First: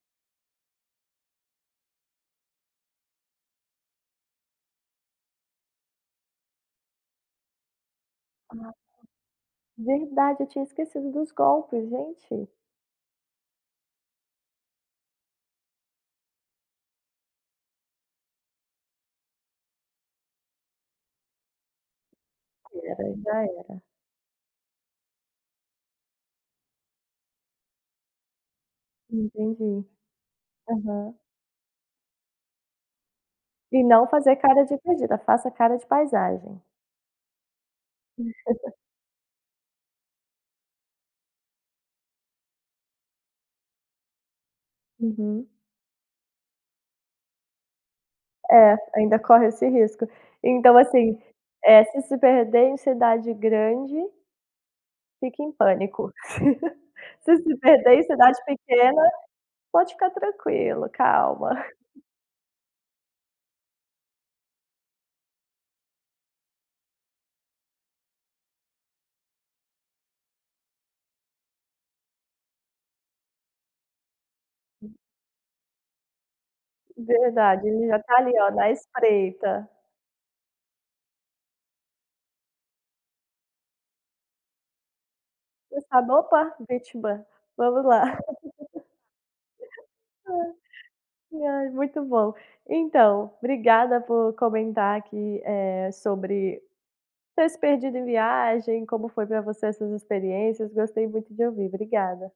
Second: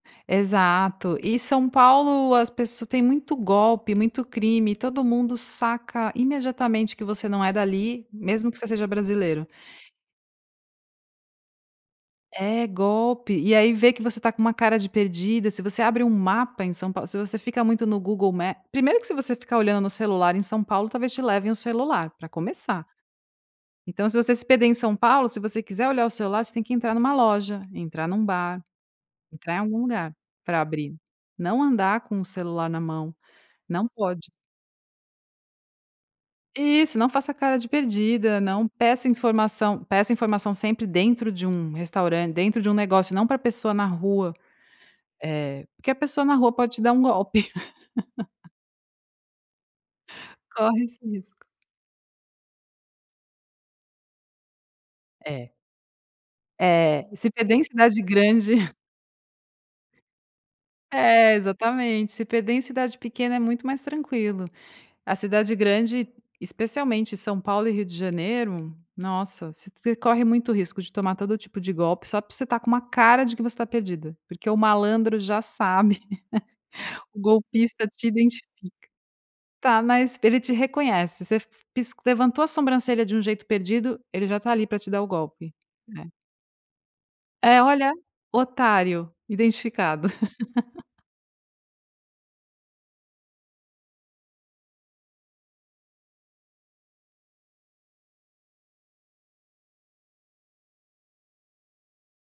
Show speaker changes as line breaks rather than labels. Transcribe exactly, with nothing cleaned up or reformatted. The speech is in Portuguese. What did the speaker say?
Exato. E São Paulo, as pes tem muito golpe, muito crime. Todo mundo saca imediatamente que você não é dali, mesmo que você
Ah.
seja brasileiro.
Verdade, eu tinha esquecido dos golpes, gente.
É, golpe. E aí vê que você está com uma cara de perdida, se você abre um mapa em São Pau se você fica muito no Google Ma Primeiro que se você ficar olhando no celular em São Paulo, talvez te levem o celular, pra
Que
começar.
era, aí já era.
Então, se você se perder em São Paulo, se você quiser olhar o celular, você tem que entrar numa loja, entrar num bar, entrar em algum
Entendi.
lugar, pra abrir.
Aham.
Não andar com o celular na mão.
E
Não
não
pode.
fazer cara de perdida. Faça cara de paisagem.
Isso. Não faça cara de perdida. Não peça informação. Peça informação sempre dentro de um restauran dentro de um negócio, não pra pessoa na rua.
Uhum.
Eh, porque a pessoa na rua pode te dar um golpe.
É. Ainda corre esse risco. Então,
Corre esse
assim,
risco.
eh, se se perder em cidade grande fique
É.
em pânico.
É. Se
Se
perder
se
em
perder
cidade
em cidade
grande.
pequena, pode ficar tranquilo.
É,
Calma.
exatamente. Se perder em cidade pequena é muito mais tranquilo. A cidade grande, especialmente São Paulo e Rio de Janeiro, nossa! Você você corre muito risco de tomar todo tipo de golpe só porque você tá com uma cara de que você tá perdida, porque o
Hum.
malandro já sabe. O
Verdade.
golpista
Ele já
te
tá ali,
identifica.
ó, na espreita.
Tá, mas ele te reconhece, você f pis levantou a sobrancelha de um jeito perdido, ele já tá ali pra te dar o golpe,
Você
né?
sabe "Opa! Vítima.
É,
Vamos
olha:
lá."
"Otário identificado."
E, ai, muito bom. Então, obrigada por comentar aqui, eh, sobre ter se perdido em viagem, como foi pra você essas experiências, gostei muito de ouvir. Obrigada.